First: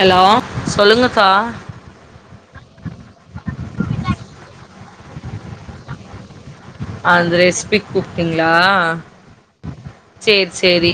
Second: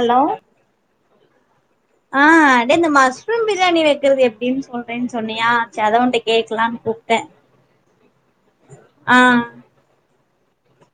hello சொல்லுங்கக்கா ஆ அப்டியே இந்த மஸ்ரூம் பிரியாணி வைக்கறது எப்டின்னு சொல்றேன்னு சொன்னியா சரி அதா உன்ட்ட கேக்கலான்னு கூப்ட்டே அந்த ரெசிபிக்கு கூப்டிங்களா ஆ சேரி சேரி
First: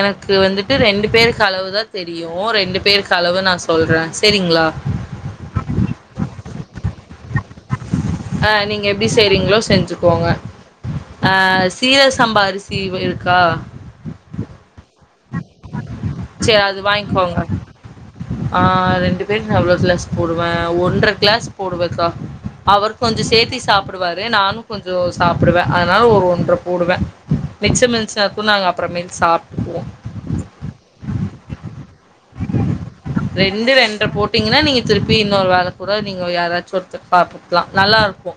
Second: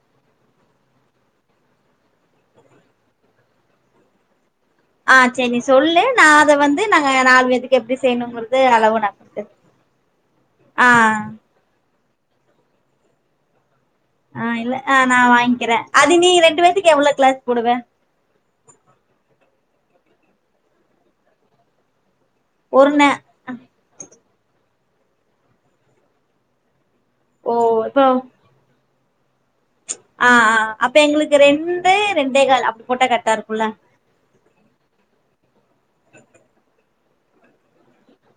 எனக்கு வந்துட்டு ரெண்டு பேருக்கு அளவு தா தெரியு ரெண்டு பேருக்கு அளவு நா சொல்ற சேரிங்களா ஆ சரி சொல்லு நா அத வந்து நாங்க நாலு பேத்துக்கு எப்டி செய்ணுன் ஆ நீங்க எப்டி செய்யறீங்ளோ செஞ்சுக்கோங்க ஆ அ சீரக சம்பா அரிசி இருக்கா ஆ இல்ல ஆ நா வாங்கிறன் அது நீங்க சேரி ரெண்டு அது வேத்துக்கு எவ்ளோ கிளாஸ் வாங்கிக்கோங்க போடுவ ஆ ரெண்டு பேருக்கு நா எவ்ளோ கிளாஸ் போடுவன் ஒன்றரை கிளாஸ் போடுவக்கா ஒரு அவர் நே கொஞ்சோ சேத்தி சாப்டுவாரு நானு கொஞ்சோ சாப்டுவேன் அதனால ஒரு ஒன்றை போடுவன் ஓ மிச்ச மிருந்துச்சுன்னாக்கு நாங்க அப்றமேல் சா அ ஆ அப்ப எங்களுக்கு ரெண்டு ரெண்டே கால் அப்டி போட்டா கரெக்ட்டா இருக்குமல்ல ப்ட போட்டீங்கன்னா நீங்க திருப்பி இன்னொரு வேல கூட நீங்க யாராச்சு ஒருத்தர் பாப்புக்லா நல்லாருக்கு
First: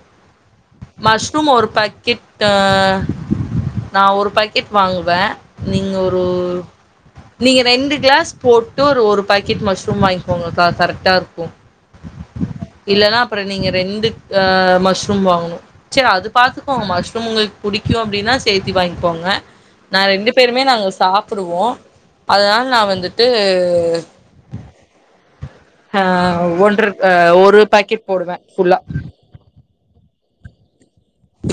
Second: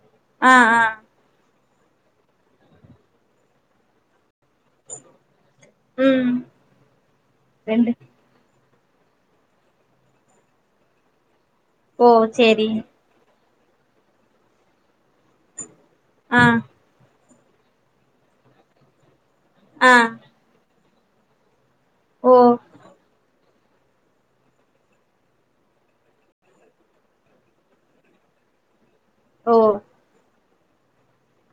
அ ஆ மஷ்ரூம் ஒரு பாக்கெட் ஆ நா ஒரு பா க்கெட் வாங்குவ நீங்க ஒரு ம் நீங்க ரெண்டு கிளாஸ் போட்டு ஒரு ஒரு பாக்கெட் மஷ்ரூம் வாங்கிக்கோங்க கரெக்டா இருக்கு ஓ சேரிங் இல்லனா அப்ற நீங்க ரெண்டு அ மஷ்ரூம் வாங்கணு செரி அது ஆ பாத்துக்கோங்க மஷ்ரூம் உங்ளுக்கு புடிக்கு அப்டின்னா சேத்தி வாங்கிகோங்க ஆ நா ரெண்டு பேருமே நாங்க சாப்டுவோ ஓ அதனால நா வந்துட்டு அ ஒன்ற அ ஒரு பாக்கெட் போடுவ ஃபுல்லா ஓ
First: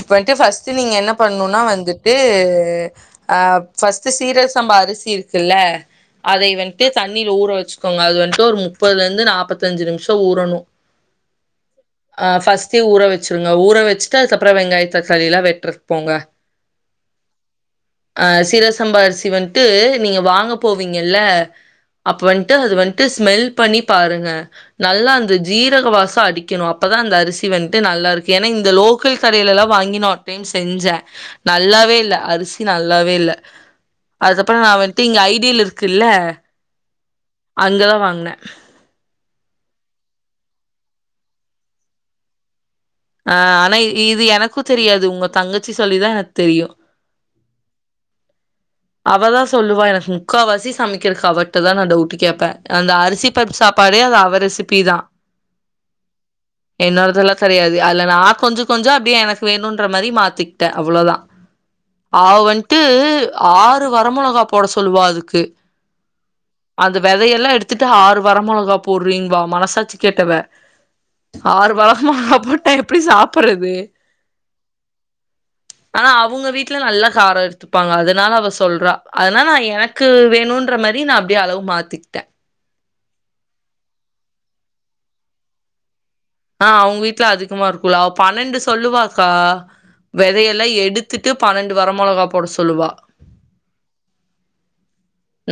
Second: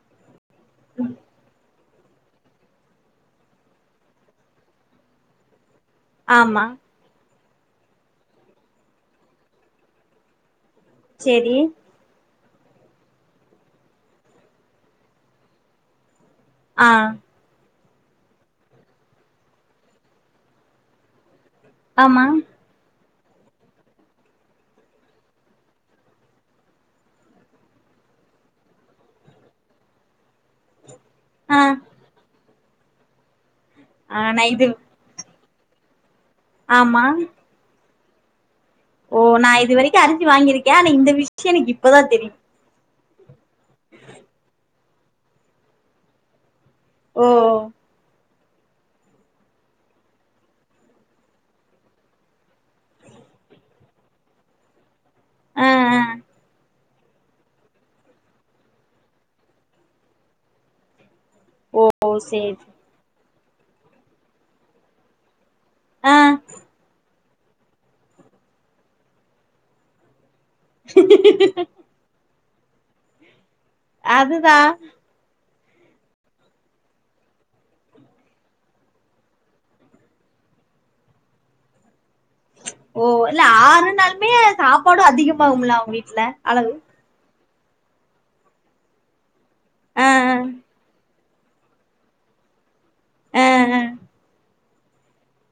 இப்பன்ட்டு ஃபர்ஸ்ட் நீங்க என்ன பண்ணுனா வந்து ட்டு ஆ ஃபர்ஸ்ட்டு சீரக சம்பா அரிசி இருக்கல்ல அதை ஆமா வந்ட்டு தண்ணில ஊற வெச்சுக்கோங்க அது வந்துட்டு ஒரு முப்பதிலிருந்து நாப்பத்தஞ்சு நிமிஷோ ஊறணு சேரி அ ஃபர்ஸ்டே ஊற வெச்சிருங்க ஊற வெச்சுட்டு அதுக்கப்றோ வெங்காயோ தக்காளியெல்லா வெட்டறக்கு போங்க ஆ அ சீரக சம்பா அரசி வந்ட்டு நீங்க வாங்க போவீங்கல்ல அப்ப ஆமா வந்ட்டு அது வந்ட்டு ஸ்மெல் பண்ணி பாருங்க நல்லா அந்த ஜீரக வாசோ அடிக்கணு அப்தா அந்த அரிசி வந்ட்டு நல்லாருக்கு ஏனா இந்த லோ க்கல் கடைலல்லா வாங்கி நா ஒரு டைம் செஞ்ச ஆ நல்லாவே இல்ல அரிசி நல்லாவே இல்ல ஆ அதுக்கப்றோ இது நா வந்ட்டு இங்க ஐடீல் இருக்கல்ல ஆமா அங்கதா வாங்ன ஓ நா இது வரைக்கு அரிசி வாங்கிருக்க ஆனா இந்த விஷ்யோ எனக்கு இப்பதா தெரியு அ ஆனா இது எனக்கு தெரியாது உங்க தங்கச்சி சொல்லிதா எனக்கு தெரியு ஓ அவதா சொல்லுவா எனக்கு முக்கா வாசி சமைக்கறக்கு அவட்டதா நா டவுட் கேப்ப அந்த அரிசி ம்பருப்பு சாப்பாடே அது அவ ரெசிபிதா ஆ ஆ என்னோடதெல்லா கெடையாது அதுல நா கொஞ்சோ கொஞ்சோ அப்டியே எனக்கு வேணுன்ற மாரி மாத்திகிட்ட அவ்ளோதா ஓ அவ சேரி வந்ட்டு ஆறு வர மொளகா போட சொல்லுவா அதுக்கு ஆ அந்த வெதையெல்லா எடுத்துட்டு ஆறு வர மொளகா போட்றீன்வா மனசாட்சி கேட்டவ ஆறு வரமொளகா போட்டா எப்டி சாப்பறது அதுதா ஆனா அவுங்க வீட்ல நல்லா காரோ த்துப்பாங்க அதனால அவ சொல்றா அதனால நா எனக்கு வேணுன்ற மாரி நா அப்டியே அளவு மாத்திகிட்ட ஓ இல்ல ஆறுனாலுமே சாப்பாடு அதிகமாகுமல்ல அவுங்க வீட்ல ஆ அளவு அவுங்க வீட்ல அதிகமா இருக்குல்ல அவ பன்னெண்டு சொல்லுவாக்கா ஆ விதையெல்லா எடு த்துட்டு பன்னெண்டு வர மொளகா போட சொல்லுவா ஆ ஆ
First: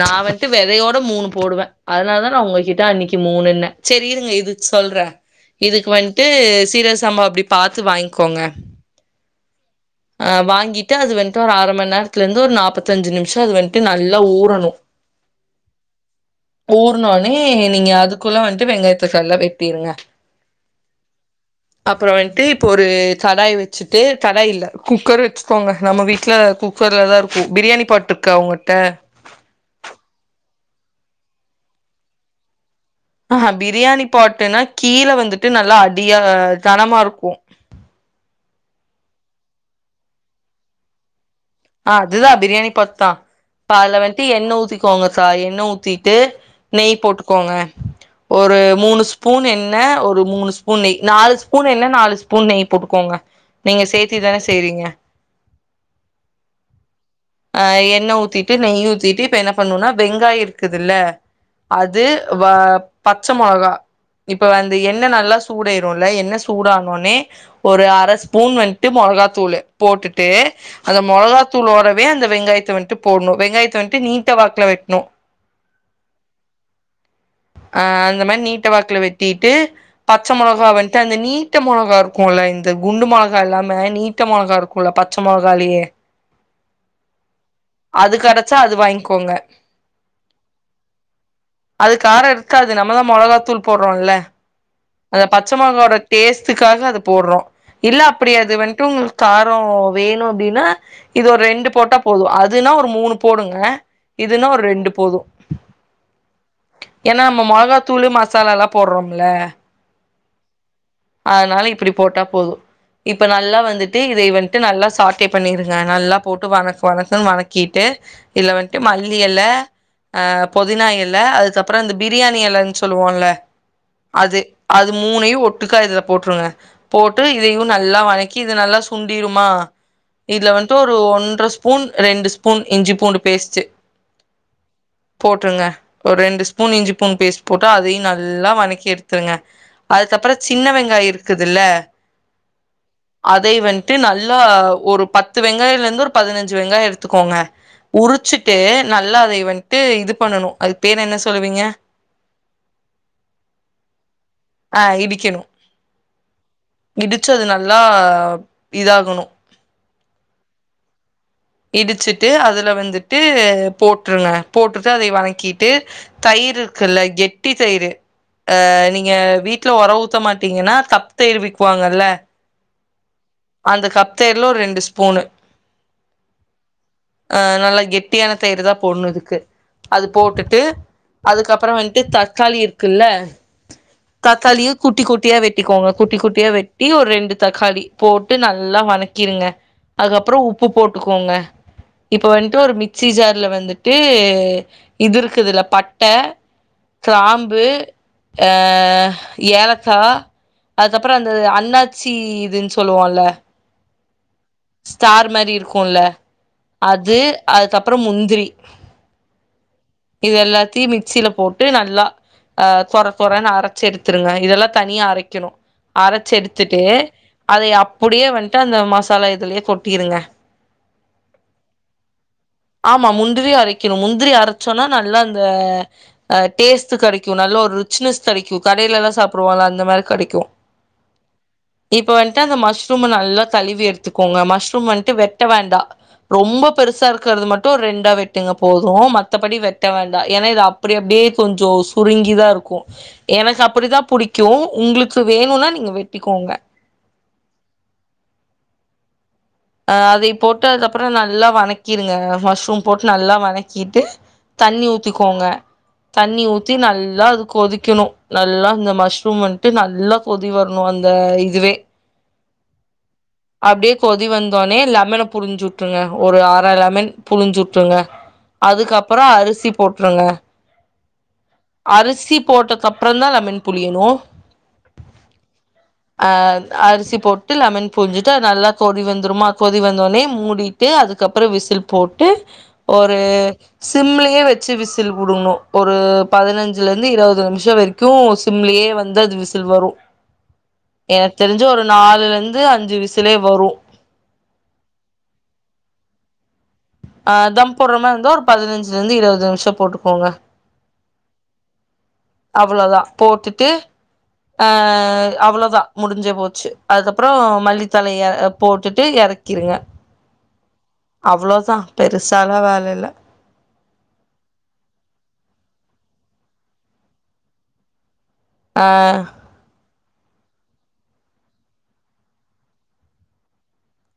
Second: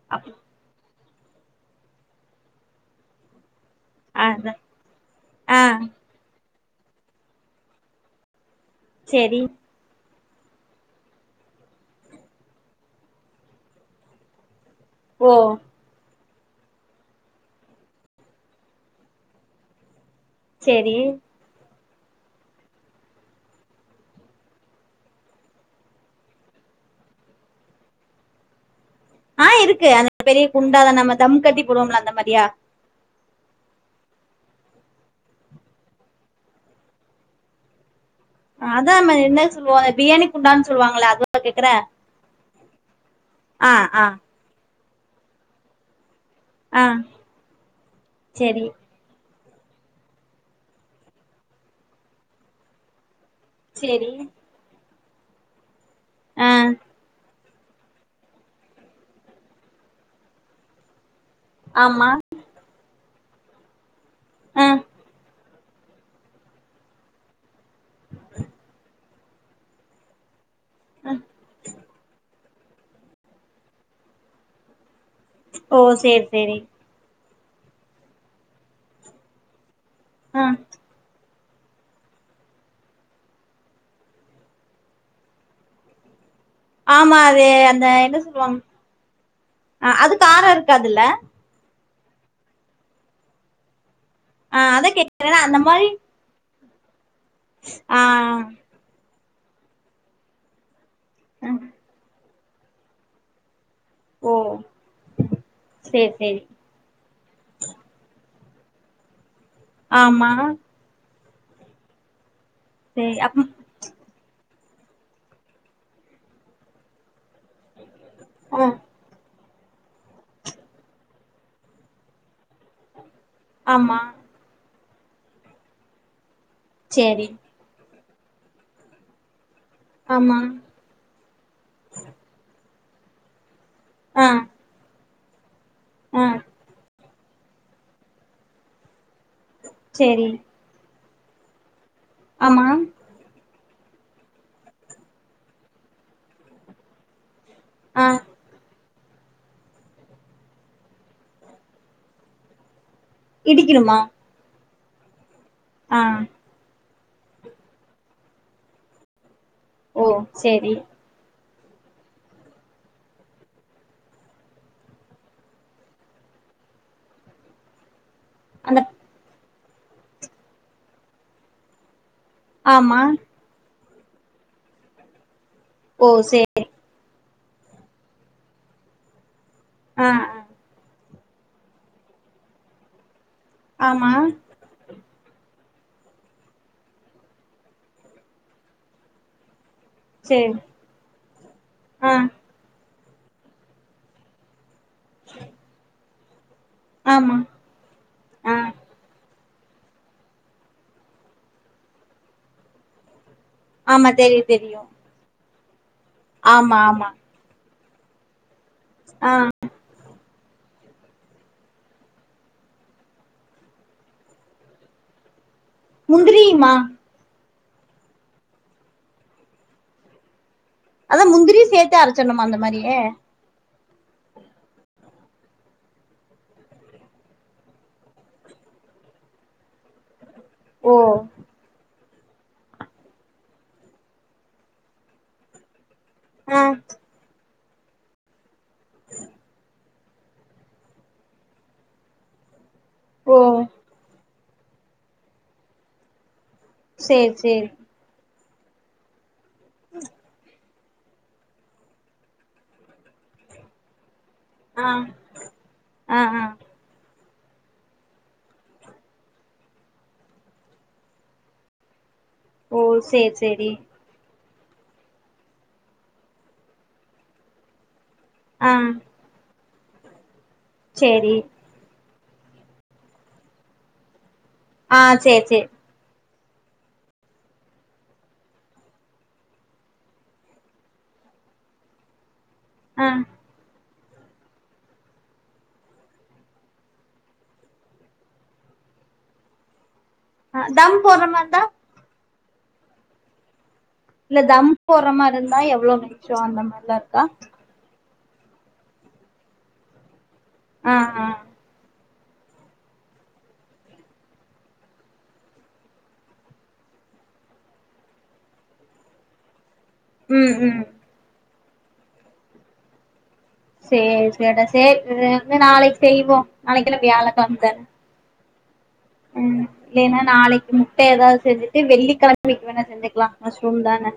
நா அப் வந்துட்டு வெதையோட மூணு போடுவ அதனால தா நா உங்ககிட்ட அன்னைக்கி மூணுன்ன செரி இருங்க அதா இதுக்கு சொல்ற ஆ இதுக்கு வந்ட்டு சீரக சம்பா அப்டி பாத்து வாங்கிக்கோங்க செரி ஆ வாங்கிட்டு அது வந்ட்டு ஒரு அர மண்நேரத்துலருந்து ஒரு நாப்பத்தஞ்சு நிமிஷ அது வந்ட்டு நல்லா ஊறணு ஓ ஊறுனோன்னே நீங்க அதுக்குள்ள வந்ட்டு வெங்காயத்த சால்லா வெட்டிருங்க செரி அப்றம் வந்ட்டு இப்போ ஒரு கடாய் வச்சுட்டு கடாய் இல்ல குக்கர் வச்சுக்கோங்க நம்ம வீட்ல குக் கர்ல தா இருக்கு பிரியாணி பாட் இருக்கா உங்கிட்ட ஆ இருக்கு அந்த பெரிய குண்டால நம்ம தம் கட்டி போடுவோம்ல அந்த மாரியா ஆஹ பிரியாணி பாட்டுன்னா கீழ வந்துட்டு நல்லா அடியா தனமா இருக்கு அதா நம்ம என்ன சொல்லுவோ பிரியாணி குண்டான்னு சொல்லுவாங்கள அத ஆ அதுதா பிரியாணி பாட் தா ஆ அதுல வந்துட்டு எண்ணெ ஊத்திக்கோங்க கா எண்ணெ ஊத்திட்டு ஆ நெய் போட்டுக்கோங்க ஒரு செரி மூணு ஸ்பூன் எண்ணெ ஒரு மூணு ஸ்பூன் நெய் நாலு ஸ்பூன் எண்ணெ நாலு ஸ்பூன் நெய் போட்டுக்கோங்க நீங்க செரி சேத்தி தானே செய்றீங்க ஆ ஆ எண்ணெ ஊத்திட்டு நெய் ஊத்திட்டு இப்ப என்ன பண்ணுன்னா வெங்காய இருக்குதுல்ல அது ஆமா வ பச்ச மொளகா இப்ப ஆ அந்த எண்ணெ நல்லா சூடேறுல்ல எண்ணெ சூடானோன்னே ஒரு அர ஸ்பூன் வந்ட்டு மொளகாத்தூளு போட்டுட் டு அந்த மொளகாத்தூளோட வெங்காயத்த வந்துட்டு போட்ணு வெங்காயத்த வந்துட்டு நீட்ட வாக்ல வெட்ணு ஓ செரி செரி ஆ அந்த மாரி நீட்ட வாக்ல வெட்டிட்டு பச்ச ஆ மொளகா வந்துட்டு அந்த நீ ட்ட மொளகா இருக்குல்ல இந்த குண்டு மொளகா இல்லாமே நீட்ட மொளகா இருக்குல்ல பச்ச மொளகாலயே ஆமா அது அந்த அது என்ன கடச்சா சொல்லுவங்க அது வாய்ங்க்கோங்க ஆ அது கார இருக்காதுல்ல அது கார இருக்காது நம்மதா மொளகாத்தூள் போட்றோல்ல ஆ அத அது பச்ச மொளகவோட டேஸ்ட்டுக்காக அது போட்றோ இல்ல ஆ அப்டி அது வந் ட்டு உங்களுக் காரம் வேணு அப்டின்னா இது ஒரு ரெண்டு போட்டா போது அதுன்னா ஒரு மூணு போடுங்க ஓ இதுன்னா ஒரு ரெண்டு போது சேரி சேரி ஏன்னா நம்ம மொளகாத்தூளு மசாலா எல்லா போட்றோம்ல ஆமா அதனால இப்டி போட்டா போது சேரி இப்ப அப் நல்லா வந்துட் டு இதைய வந்ட்டு நல்லா சார்ட்டே பண்ணிருங்க நல்லா போட்டு வதக்கு வதக்குன்னு வதக்கிட்டு இதுல ஆ வந்ட்டு மல்லி எல ஆ பொதினா எல அதுக்கப்புற இந்த பிரியாணி எலன்னு சொல்லுவோல்ல ஆமா அது அது மூணையு ஒட்டுக்கா இதுல போட்டுருங்க போட்டு சேரி இதையு நல்லா வதக் கி இது நல்லா சுண்டிருமா ஆமா இதுல வந் ட்டு ஒரு ஒன்ற ஸ்பூன் ரெண்டு ஸ்பூன் இஞ்சி பூண்டு பேஸ்ட்டு ஆ போட்டுருங்க ஒரு ஆ ரெண்டு ஸ்பூன் இஞ்சி பூன் பேஸ்ட் போட்டு அதையும் நல்லா வணக்கி எடுத்துருங்க சேரி அதுக்கப்புறம் சின்ன வெங்காய் இருக்குதுல்ல ஆமா அதை வந்துட்டு நல்லா ஒரு பத்து வெங்காயம்ல இருந்து ஒரு பதினஞ்சு வெங்காயம் எடுத்துக்கோங்க ஆ உரிச்சுட்டு நல்லா அதை வந்துட்டு இது பண்ணணும் அது பேர் என்ன சொல்லுவீங்க இடிக்கணுமா ஆ இடிக்கணும் ஆ இடிச்ச அது நல்லா இதாகணும் ஓ செரி இடிச்சுட்டு அதுல வந்துட்டு போட்டுருங்க போட்டுட்டு அதை வணக்கிட்டு தயிர் இருக்குல்ல கெட்டி தயிர் அ அந்த நீங்க வீட்டுல ஒர ஊத்த மாட்டீங்கன்னா தப் தையிர் விக்குவாங்கல்ல ஆமா அந்த கப்த் தைர்ல ஒரு ரெண்டு ஸ்பூனு ஓ சேரி அ நல்லா கெட்டியான தயிரு தான் போட்ணும் இதுக்கு அது ஆ ஆ போட்டுட்டு அதுக்கப்பறம் வந்துட்டு தக்காளி இருக்குல்ல ஆமா தக்காளியு குட்டி குட்டியா வெட்டிக்கோங்க குட்டி குட்டியா வெட்டி ஒரு ரெண்டு தக்காளி போட்டு நல்லா வணக்கிருங்க அதுக்கப்புறம் சேரி உப்பு போட்டுக்கோங்க ஆ இப்ப வந் ட்டு‌ ஒரு மிக்சி ஜார்ல வந்துட்டு இது இருக்குதுல பட்ட ஆமா கிராம்பு அ ஆ ஏலக்கா அதுக்கப்புறம் அந்த அண்ணாச்சி இதுனு சொ சொல்லுவோம்ல ஆமா தெரியும் தெரியும் ஸ்டார் மாரி இருக்கும்ல ஆமா அது அதுக்கப்புறம் முந்திரி அ இது எல்லாத்தையும் மிக்சியில போட்டு நல்லா அ சொர சொரன்னு அரச்சு எடுத்துருங்க இதெல்லாம் தனியா அரைக்கணும் அரைச்சு முந்திரியுமா எடுத்துட்டு அதை அப்புடியே வந்துட்டு அந்த மசாலா இதுலயே கொட்டிருங்க அதான் முந்திரியும் சேத்து அரைச்சர்ணுமா அந்த மாரியே முந்திரியும் அரைக்கணும் முந்திரி அரச்சோன்னா நல்லா அந்த அ டேஸ்ட் கெடைக்கும் நல்ல ஒரு ரிச்னஸ் கிடைக்கும் கடையில எல்லாம் சாப்டுவோல அந்த மாரி கிடைக்கும் ஓ இப்ப வந்ட்டு அந்த மஷ்ரூம நல்லா கழுவி எடுத்துக்கோங்க மஷ்ரூம் வந்ட்டு வெட்ட வேண்டா ஆ ரொம்ப பெருசா இருக்கிறத மட்டும் ரெண்டா வெட்டுங்க போதும் மத் வெட்ட வேண்டா ஏன்னா இது அப்டி அப்டியே கொஞ்சம் சுருங்கிதான் இருக்கும் ஓ எனக்கு அப்படி தான் புடிக் கும் உங்களுக்கு வேணும்னா நீங்க வெட்டிக்கோங்க சேர் சேரி அ அதை போட்டு அதுக்கப்புறம் நல்லா வணக்கிடுங்க மஷ்ரூம் போட்டு நல்லா வணக்கிட்டு தண்ணி ஆ ஊத்திக்கோங்க ஆ தண்ணி ஆ ஊத் தி நல்லா அது கொதிக்கணும் நல்லா அந்த மஷ்ரூம் வந்துட்டு நல்லா கொதி வரணும் அந்த இதுவே ஓ சே சே அப்டியே கொதி வந்தவுனே லெமன புழிஞ்சுட்டுருங்க ஒரு ஆர லெமன் புழிஞ்சுட்ருங்க ஆ அதுக்கப்புறம் அரிசி போட்ருங்க சேரி அரிசி போட்டதுக்கு அப்பறந்தா லெமன் புழியணு ஆ சேர் சேரி ஆ அரிசி போட்டு லெமன் புழிஞ்சிட்டு அது நல்லா கொதி வந்துருமா கொதி வந்த ஒன்னே மூடி ட்டு அதுக்க அப்பறோ விசில் போட்டு ஆ ஒரு சிம்லயே வச்சி விசில் வுடணு ஒரு பதினஞ்சில இருந்து இருவது நிமிசோ வரைக்கு சிம்லயே வந்து அது விசில் வரு ஆ தம் போட்ற எனக்கு மார்ருந்தா தெரிஞ்சி ஒரு நாலுல இருந்து அஞ்சி விசிலே வரு இல்ல தம் போட்ற மாரி இருந்தா எவ்ளோ நிமிசோ அந்த மாரில இரு ஆ தம் போட்ற மாரி இருந்தா ஒரு பதினஞ்சில இருந்து இருவது நிமிசோ போட்டுக்கோங்க ஆ ஆ அவ்ளோதா போட்டுட்டு ஆ அவ்ளோதா முடிஞ்சே போச்சி அதுக்கப்பறோ மல்லித்தழைய போட்டுட்டு எறக் கிருங்க ம் ம் அவ்ளோதா பெருசால்லா வேல இல்ல சேர் சேரிடா சேரி நாளைக்கு செய்வோ நாளைக்கு என்ன வியாழக்கெழம தான ஆ ம் இல்லைன்னா நாளைக்கி முட்ட ஏதாவது செஞ்சிட்டு வெள்ளிக்கெழமைக்கு வேணா செஞ்சுக்கலா மஷ்ரூம் தான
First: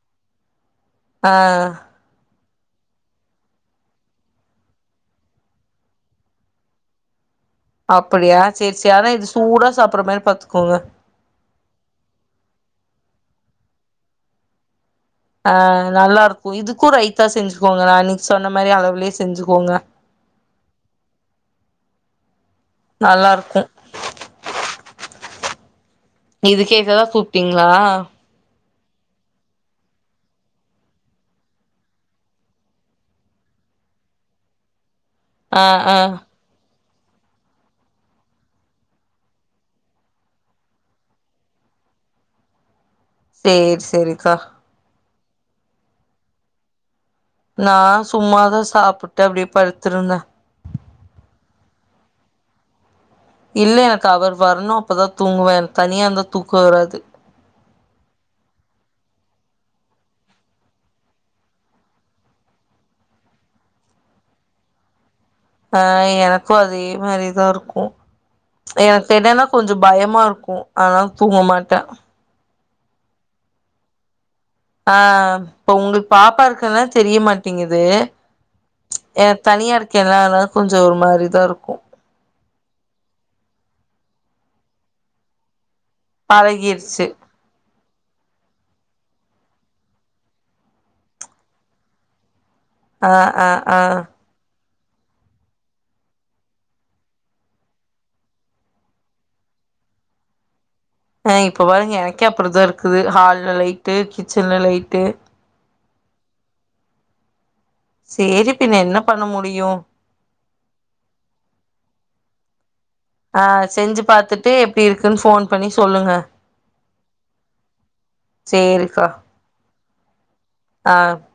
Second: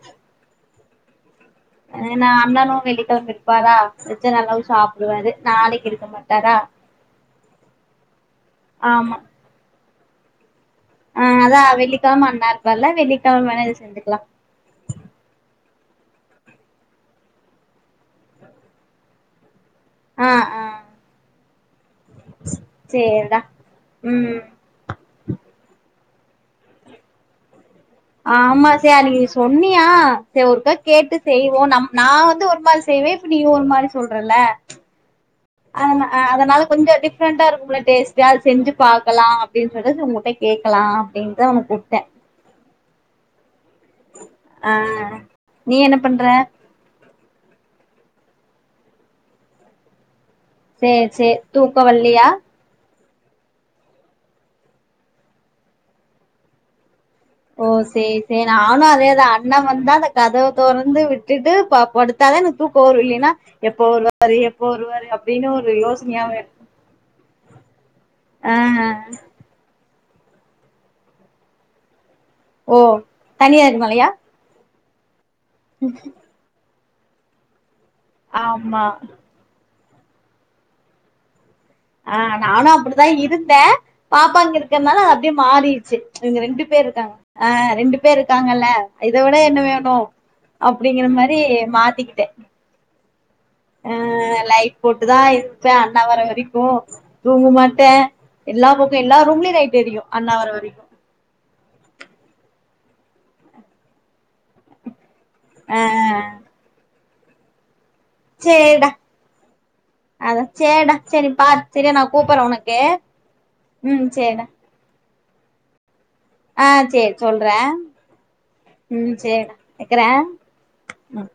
ஆ ஏன்னா அண்ணனு வெள்ளிக்கெழம இருப்பாரா செஞ்சா நல்லாவு சாப்டுவாரு நாளைக்கி இருக்க மாட்டாரா அப்டியா சேரி சேரி ஆனா ஆமா இது சூடா சாப்ட்ற மாரி பாத்துக்கோங்க ஆ அதா வெள்ளிக்கெழம அண்ணா இருப்பார்ல வெள்ளிக்கெழம வேணா இது செஞ்சிக்கலா ஆ நல்லா இருக்கு இதுக்கு ரைத்தா செஞ்சிக்கோங்க நா அன்னக்கி சொன்ன மாரி அளவுலயே செஞ்சிக்கோங்க ஆ ஆ சேர்டா நல்லாருக்கு ம் இது கேக்கதா கூப்ட்டீங்களா ஆமா சேர் அன்னக்கி நீ சொன்னியா சேர் ஒருக்கா கேட்டு செய்வோ நம் நா வந்து ஒரு மாரி செய்வே நீ ஒரு மாரி சொல்றல்ல ஆ ஆ அதனா அதனால கொஞ்சோ டிஃப் ரெண்ட்டா இருக்கும்ல டேஸ்டு அது செஞ்சி பாக்கலா அப்டின்னு சொல்ட்டு உங்கட்ட கேட்கலா அப்டின்னுதா உனக்கு கூப்டே சேர் சேரிக்கா ஆ நீ என்ன பண்ற நா சும்மாதா சாப்ட்டு அப்டியே படுத்திருந்தே சேர் சேரி தூக்கோ வல்லையா இல்ல எனக்கு அவர் வரணு அப்பதா தூங்குவே எனக்கு தனியா இருந்தா தூக்கோ வராது ஓ சேர் சேரி நானு அதேதா அண்ணே வந்தா அந்த கதவ தொறந்து விட்டுட்டு படு த்தாதா எனக்கு தூக்கோ வரு இல்லைன்னா எப்ப வருவாரு எப்ப வருவாரு அப் ஆ எனக்கு அதே மாரிதா இருக்கு ஆ எனக்கு என்னன்னா கொஞ்சோ பயமா இருக்கு அதுனால தூங்க மாட்டே ஓ தனியா இருக்கனாலயா ஆ இப்ப உங்களுக்கு பாப்பா இருக்கனால தெரியமாட்டேங்கிது ஆமா எனக்கு தனியா இருக்கேல்ல அதுனால கொஞ்சோ ஒரு மாரிதா இருக்கு ஆ நானும் அப்டிதான் இருந்தேன் பாப்பா இங்க இருக்கிறதுனால அது அப்டியே மாறிர்ச்சு இங்க ரெண்டு பேர் பழகிருச்சு இருக்காங்க ஆ ரெண்டு பேர் இருக்காங்கல்ல இத விட என்ன வேணும் அப்டிங்கிற மாரி மாத்திக்கிட்டேன் ஆ ஆ ஆ ஆ லைட் போட்டு தா இருப்பே அண்ணா வர வரைக்கும் தூங்க மாட்டேன் எல்லா பக்கம் எல்லா ரூம்லயையும் லைட் எரியும் அண்ணா வர வரைக்கும் ஆ இப்போ பாருங்க எனக்கே அப்டி தா இருக்குது ஹால்ல லைட்டு கிச்சன்ல லைட்டு ஆ ஆ சேரி பின்ன சேர்டா என்ன பண்ண முடியும் அதா சேர்டா சேரி பாரு சரியா நா கூப்ட்றே உனக்கு ஆ செஞ்சு உம் சேரிடா பாத்துட்டு எப்டி இருக்குன்னு போன் பண்ணி சொல்லுங்க ஆ சேரி சொல்றே சேரிக்கா உம் சேரிடா வைக்குறே ஆ அ